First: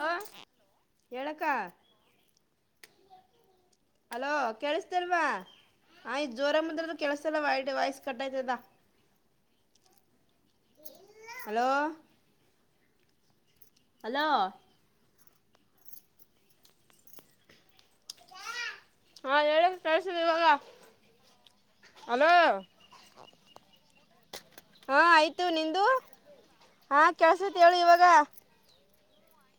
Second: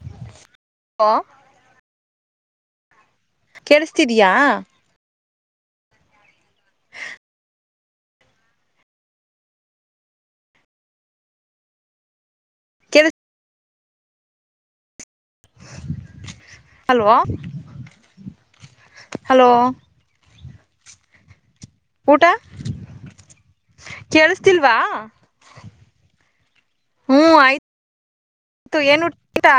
Hello hello ಎಳಕ್ಕಾ ಕೇಳಿಸ್ತಿದಯಾ hello ಕೇಳಿಸತಿಲ್ವಾ ಆಯ್ ಜೋರ ಮುಂದ ಕೆಲ್ಸ ಎಲ್ಲ ವಾಯ್ಸ ಕಟ್ಟೈತದ ಹಲೋ ಕೆಳು ಹಲೋ ಹಲೋ ಹಾ ಹೇಳಕ್ ಕಳ್ಸಿದ ಇವಾಗ ಹಲೋ ಕೆೇಳ ಹಾ ಆಯ್ತು ನಿಂದು ಹಾ ಹೇಳಿ ಇವಾಗ ಆಯ್ತಾ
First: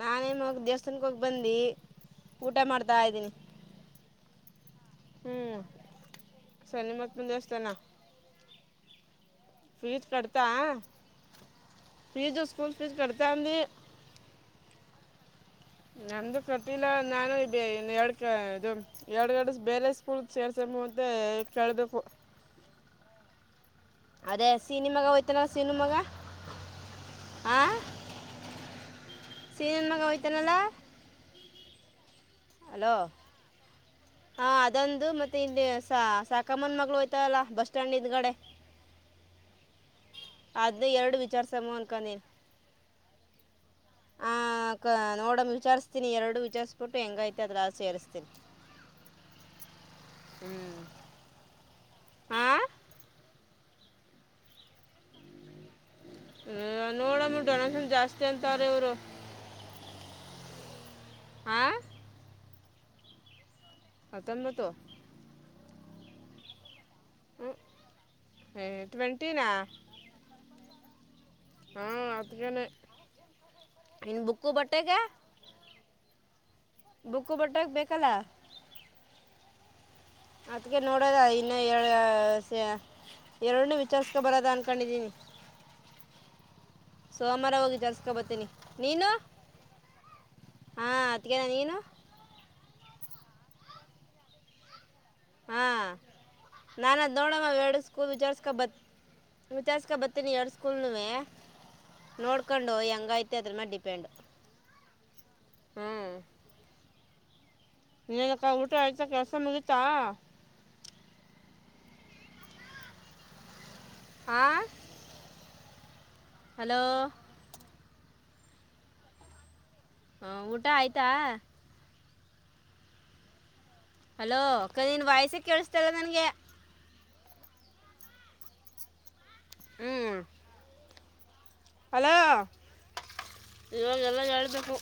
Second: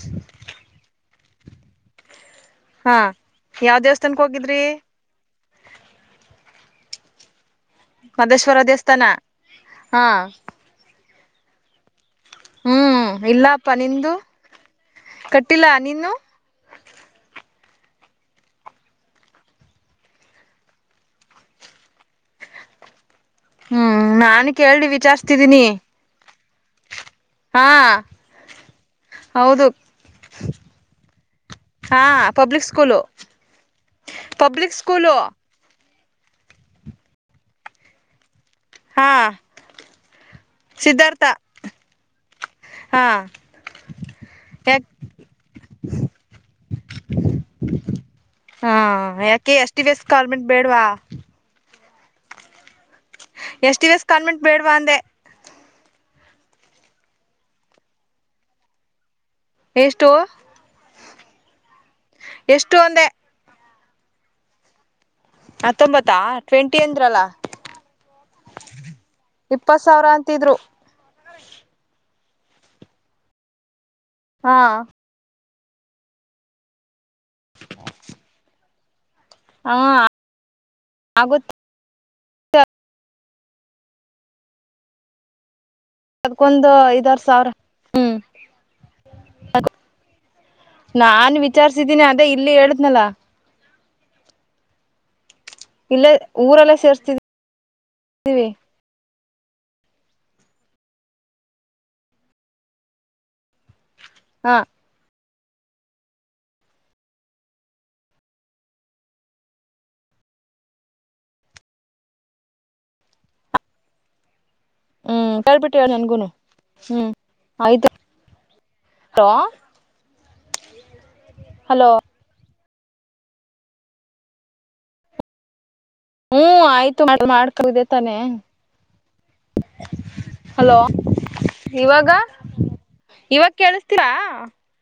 ನಾನೇನು ದೇವಸ್ಥಾನಕ್ಕೆ ಹೋಗ ಸಿಬ್ಬಂದಿ ಊಟ ಮಾಡ್ತಾ ಇದ್ದೀನಿ ತನ್ಕ ಹೋಗಿದ್ರಿ ಹ್ಮ್ ಶನಿಮಹಾತ್ಮ ದೇವಸ್ಥಾನ ಮದೇಶ್ವರ ದೇವಸ್ಥಾನ ಹಾ ಪ್ಲೀಸ್ ಕಡ್ದಾ ಫಿಜು ಸ್ಕೂಲ್ ಫೀಸು ಕಟ್ದ ಅಂದೆ ಕಟ್ಟ ಬಿಟ್ಟಿಲ್ಲ ನೀನು ಟ್ಟಿಲ್ಲ ನಾನು ಎರಡು ಕ ಇದು ಎರಡುಗಡೆ ಬೇರೆ ಸ್ಕೂಲ್ ಸೇರ್ಸಮ್ಮ ಅಂತ ಕೇಳಬೇಕು [unintelligible] ಹ್ಮ್ ಅದೇ ನಾನು ಕೇಳಿ ಸೀನಿ ಮಗ ವಿಚಾರ್ಸ್ತಿದೀನಿ ಹಾ ಹೌದು ಸಿನೀ ಮಗ ವೈತನಲ್ಲ ಹಾ ಪಬ್ಲಿಕ್ ಸ್ಕೂಲು ಪಬ್ಲಿಕ್ ಸ್ಕೂಲು ಸ ಸಾಕಮ್ನಾ ಮಗಳು ಹೋಯ್ತಲ್ಲ ಬಸ್ ಸ್ಟ್ಯಾಂಡ್ ಇದ್ಗಡೆ ಹಾ ಅದು ಎರಡು ಸಿದ್ಧಾರ್ಥ ವಿಚಾರಿಸಮ್ಮ ಅನ್ಕೊಂಡೀನಿ ಹಾ ಆ ಯಾಕ ನೋಡಮ ವಿಚಾರಸ್ತೀನಿ ಎರಡು ವಿಚಾರಸ್ಬಿಟ್ಟು ಹೆಂಗೈತಿ ಅದ್ರ ಸೇಸ್ತೀನಿ ಹಾ ಯಾಕೆ S T V S convent ಬೇಡ್ವಾ ಹಾ ಎಷ್ಟು ದಿವಸ್ ಕಾನ್ವೆೆಂಟ್ ಬೇಡ್ವಾ ಅಂದೆ ಹ ನೋಡಮ್ಮ ಡೊನೇಶನ್ ಜಾಸ್ತಿ ಅಂತಾರ ಇವ್ರು ಎಷ್ಟು ಹಾಂ ಎಷ್ಟು ಒಂದೇ ಹತ್ತೊಂಬತ್ತು ತತ್ತೊಂಬತ್ತ ಟ್ವೆಂಟಿ ಅಂದ್ರಲ್ಲ ಹ್ಞೂ ಟ್ವೆಂಟಿನಾ ಇಪ್ಪತ್ ಸಾವಿರ ಅಂತಿದ್ರು [unintelligible] ಇನ್ ಬುಕ್ಕು ಹಾ ಬಟ್ಟೆಗೆ ಬುಕ್ಕು ಬಟ್ಟಕ್ಕೆ ಬೇಕಲ್ಲ ಹ ಅದ್ಕೆ ನೋಡೋದ ಇನ್ನ ಏ ಎರಡನ ವಿಚಾರ್ಸ್ಕೊ ಬರದ ಅನ್ಕೊಂಡಿದೀನಿ ಅದಕೊಂದು ಐದಾರ ಸಾವಿರ ವಿಚಾರಿಸ್ಕೊ ಹ್ಮ್ ಬರ್ತೀನಿ ನೀನು ಹಾಂ ನಾನ ಅದಕ್ಕೇನ ನೀನು ವಿಚಾರ್ಸಿದ್ದೀನಿ ಅದೇ ಇಲ್ಲಿ ಹೇಳ್ದ್ನಲ ಹಾ ಇಲ್ಲೇ ಊರಲ್ಲೇ ನಾನದ ಸೇರ್ಸ್ತಿದೀವಿ ನೋಡಮ್ಮ ಎರಡೂ ಸ್ಕೂಲ್ ವಿಚಾರ್ಸ್ಕ ಬತ್ ವಿಚರಿಸಿಕೊಂಡ್ ಬರ್ತೀನಿ ಎರಡ್ ಸ್ಕೂಲ್ವೆ ನೋಡ್ಕೊಂಡು ಹೆಂಗತೆ ಅದ್ರ ಮೇ ಡಿಪೆಂಡ್ ಹ ಹ್ಮ್ ನೀನ್ಕ್ಕ ಊಟ ಆಯ್ತಾ ಕೆಲಸ ಮುಗತಾ ಆ ಹ್ಮ್ ಹೇಳ್ಬಿಟ್ಟುಹೇಳು ನನ್ಗುನು ಹ್ಮ್ ಆಯ್ತು ಹಲೋ ಹ ಊಟ ಆಯ್ತಾ ಹಲೋ ಕ ನಿನ್ ವಾಯ್ಸ ಕೇಳಸ ಕೇಳಿಸ್ತಾ ಇಲ್ಲ ನನಗೆ ಮಾಡ್ಕುದೆ ತಾನೆ ಹ್ಞೂ ಹಲೋ ಇವಾಗ ಹಲೋ ಇವಾಗ ಕೇಳಿಸ್ತಿಲ್ಲ ಇವಾಗೆಲ್ಲ ಹೇಳ್ಬೇಕು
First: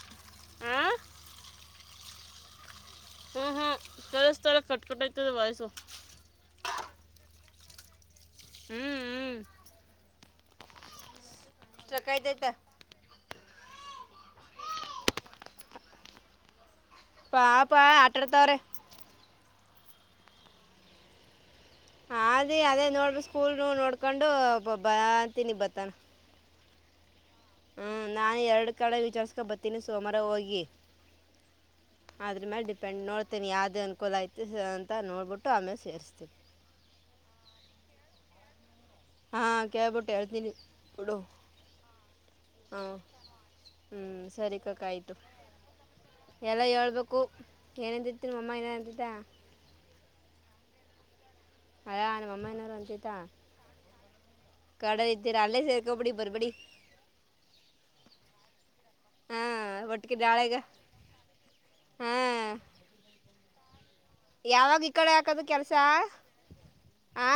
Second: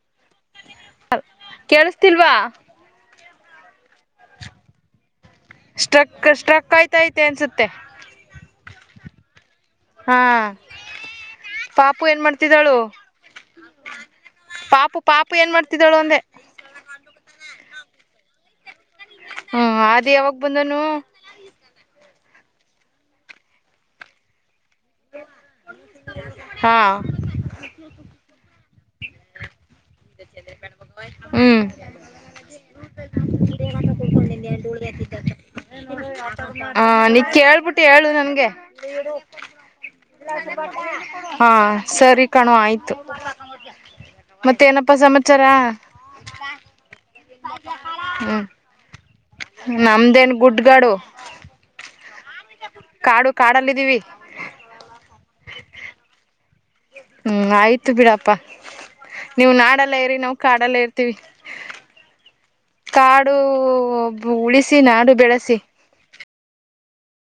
ಹಾಂ ತಿಲ್ವಾ ಹ್ಮ್ ಹ್ಮ್ ಕೇಳಿಸ್ತಾ ಇಲ್ಲ ಕಟ್ ಕಟ್ ಆಯ್ತದೆ ವಾಯ್ಸು ಸ್ಟ್ರಕ್ ಸ್ಟ್ರಕ್ ಆಯ್ತಾ ಐತೆ ಅನ್ಸುತ್ತ ತ್ತೆ ಹ್ಮ್ ಹ್ಮ್ ಹಾಂ ಪಾಪು ಏನ್ ಸಾಕಾಯ್ತೈತ ಮಾಡ್ತಿದ್ದಾಳು ಪಾಪು ಪಾಪು ಏನ್ ಮಾಡ್ತಿದ್ದಾಳು ಒಂದೆ ಪಾಪಾ ಆಟಡ್ತವ್ರ ಹ್ಮ್ ಅದು ಯಾವಾಗ ಬಂದನು ಅದ ಅದೇ ನೋಡ್ರಿ ಸ್ಕೂಲ್ ನೋಡ್ಕೊಂಡು ಬಾ ಅಂತಿನಿ ಬತನ ಹಾ ಹ್ಮ್ ನಾನ ಎರಡು ಕಡೆ ವಿಚಾರ್ಸ್ಕೊಂಡ್ ಬತ್ತೀನಿ ಸೋಮವಾರ ಹೋಗಿ ಹ್ಮ್ ಅದ್ರ್ ಮೇಲ್ ಡಿಪೆಂಡ್ ನೋಡ್ತೀನಿ ಯಾವ್ದು ಅನುಕೂಲ ಆಯ್ತು [unintelligible] [unintelligible] ಹಾ ನಿ ಕೇಳ್ಬಿಟ್ಟು ಹೇಳು ನನ್ಗೆ. ಹಾ ಕೇಳ್ಬಿಟ್ಟು ಹೇಳ್ತೀನಿ ಬಿಡು ಹಾ ಸರಿ ಕಣೋ ಹಾ ಆಯ್ತು ಹ್ಮ್ ಸರಿ ಮತ್ತೆ ಕಕ ಏನಪ್ಪಾ ಆಯ್ತು ಸಮಾಚಾರ ಎಲ್ಲ ಹೇಳ್ಬೇಕು ಏನಂತಿತ್ತು ಹ್ಮ್ ನಿಮ್ಮಮ್ಮ ಏನಾ ಅಂತಿತ್ತ ನಮ್ದೇನ್ ಗುಡ್ಗಾಡು ಅಲ್ಲ ನಮ್ಮಮ್ಮ ಏನಾರು ಅಂತಿದ್ದ ಕಾಡು ಕಾಡಲ್ಲಿದ್ದೀವಿ. ಸರಿ ಅಲ್ಲೇ ಸೇರ್ಕೊಬಿಡಿ ಬರ್ಬೇಡಿ. ಹ್ಮ್ ಆಯ್ತು ಬಿಡಪ್ಪಾ. ನೀವು ಹಾಂ ನಾಡಲ್ಲೇ ಒಟ್ಟಿಗೆ ಇರಿ ನಾವು ನಾಳೆಗೆ ಕಾಡಲ್ಲೇ ಇರ್ತೀವಿ ಕಾಡು ಒಹ್ ಯಾವಾಗ್ ಈ ಕಡೆ ಹಾಕೋದು ಕೆಲ್ಸ? ಹಾ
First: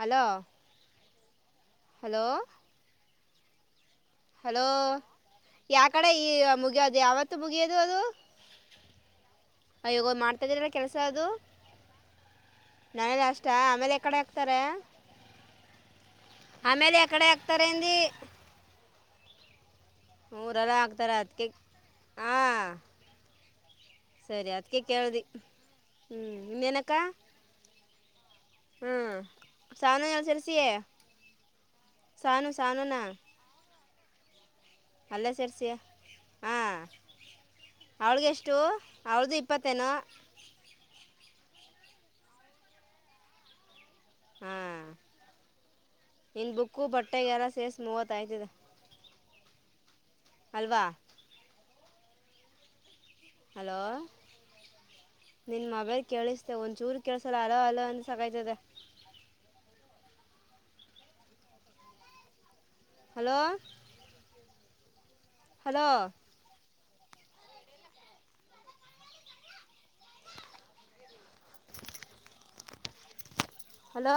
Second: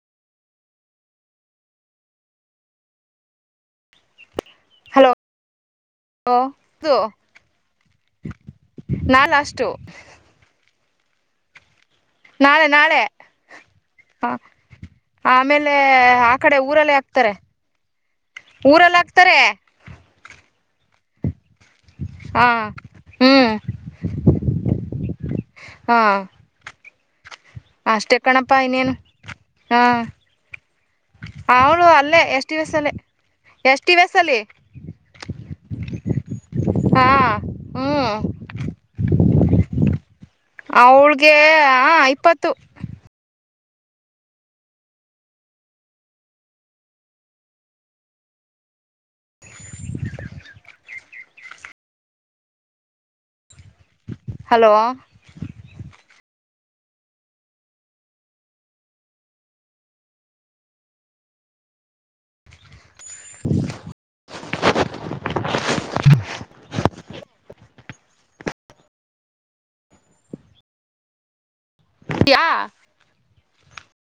ಹಲೋ ಹಲೋ ಹಲೋ ಯಾ ಕಡೆ ಈ ಮುಗಿಯೋದು ಯಾವತ್ತು ಮುಗಿಯೋದು ಅದು ನಾ ಲಾಸ್ಟ್ [unintelligible] ಕೆಲ್ಸ ಅದು ನಾಳೆ ನಾಳೆ ಲಾಸ್ಟಾ ಆಮೇಲೆ ಆ ಕಡೆ ಹಾಕ್ತಾರೆ ಆಮೇಲೆ ಆ ಕಡೆ ಊರಲ್ಲೇ ಆಮೇಲೆ ಆ ಕಡೆ ಹಾಕ್ತಾರೆ ಅಂದು ಊರಲ್ಲಾಕ್ತಾರೆ ಮೂರಲೆ ಹಾಕ್ತಾರೆ ಅದ್ಕೆ ಹಾ ಹ್ಮ್ ಸರಿ ಅದ್ಕೆ ಕೇಳ್ದಿ ಹಾ ಹ್ಮ್ ಇನ್ನೇನಕ್ಕ ಅಷ್ಟೇ ಕಣಪ್ಪಾ ಇನ್ನೇನು ಹ್ಞೂ ಹ್ಮ್ಮ್ ಸಾನು ಎಲ್ಲಿ ಸೇರಿಸಿ ಅವಳು ಅಲ್ಲೇ ಎಸ್ ಸಾನು ಟಿ ಓಸ್ ಅಲ್ಲೇ ಸಾನುನಾ ಎಸ್ ಟಿ ವಿ ಎಸ್ ಅಲ್ಲಿ ಅಲ್ಲೇ ಸೇರ್ಸಿಯಾ? ಹಾ ಹಾ ಹ್ಮ್ ಅವ್ಳ್ಗೆಷ್ಟು ಅವಳ್ದು ಇಪ್ಪತ್ತೇನೋ? ಅವ್ಳ್ಗೆ ಹಾ ಇಪ್ಪತ್ತು. ಹಾ ನಿನ್ ಬುಕ್ಕು ಬಟ್ಟೆಗೆಲ್ಲ ಸೇರ್ಸ್ ಮೂವತ್ತ್ ಆಯ್ತದೆ. [inaudible] ಅಲ್ವಾ? ಹಲೋ, ಹಲೋ ನಿನ್ ಮೊಬೈಲ್ ಕೇಳಿಸ್ ಥೂ! ಒಂಚೂರು ಕೇಳ್ಸಲ್ಲ ಹಲೋ ಹಲೋ ಅಂದ್ ಸಾಕಾಯ್ತದೆ. ಹಲೋ ಹಲೋ ಯಾ ಹಲೋ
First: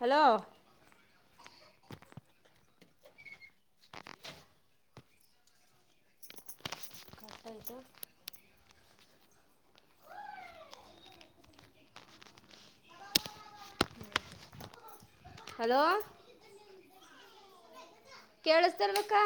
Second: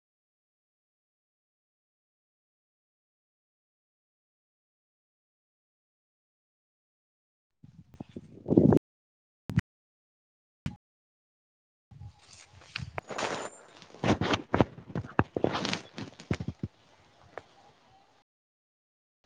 ಹಲೋ ಕಟ್ಟ್ ಆಯ್ತು ಹಲೋ ಕೇಳಸ್ತ ಇಲ್ಲವಕ್ಕ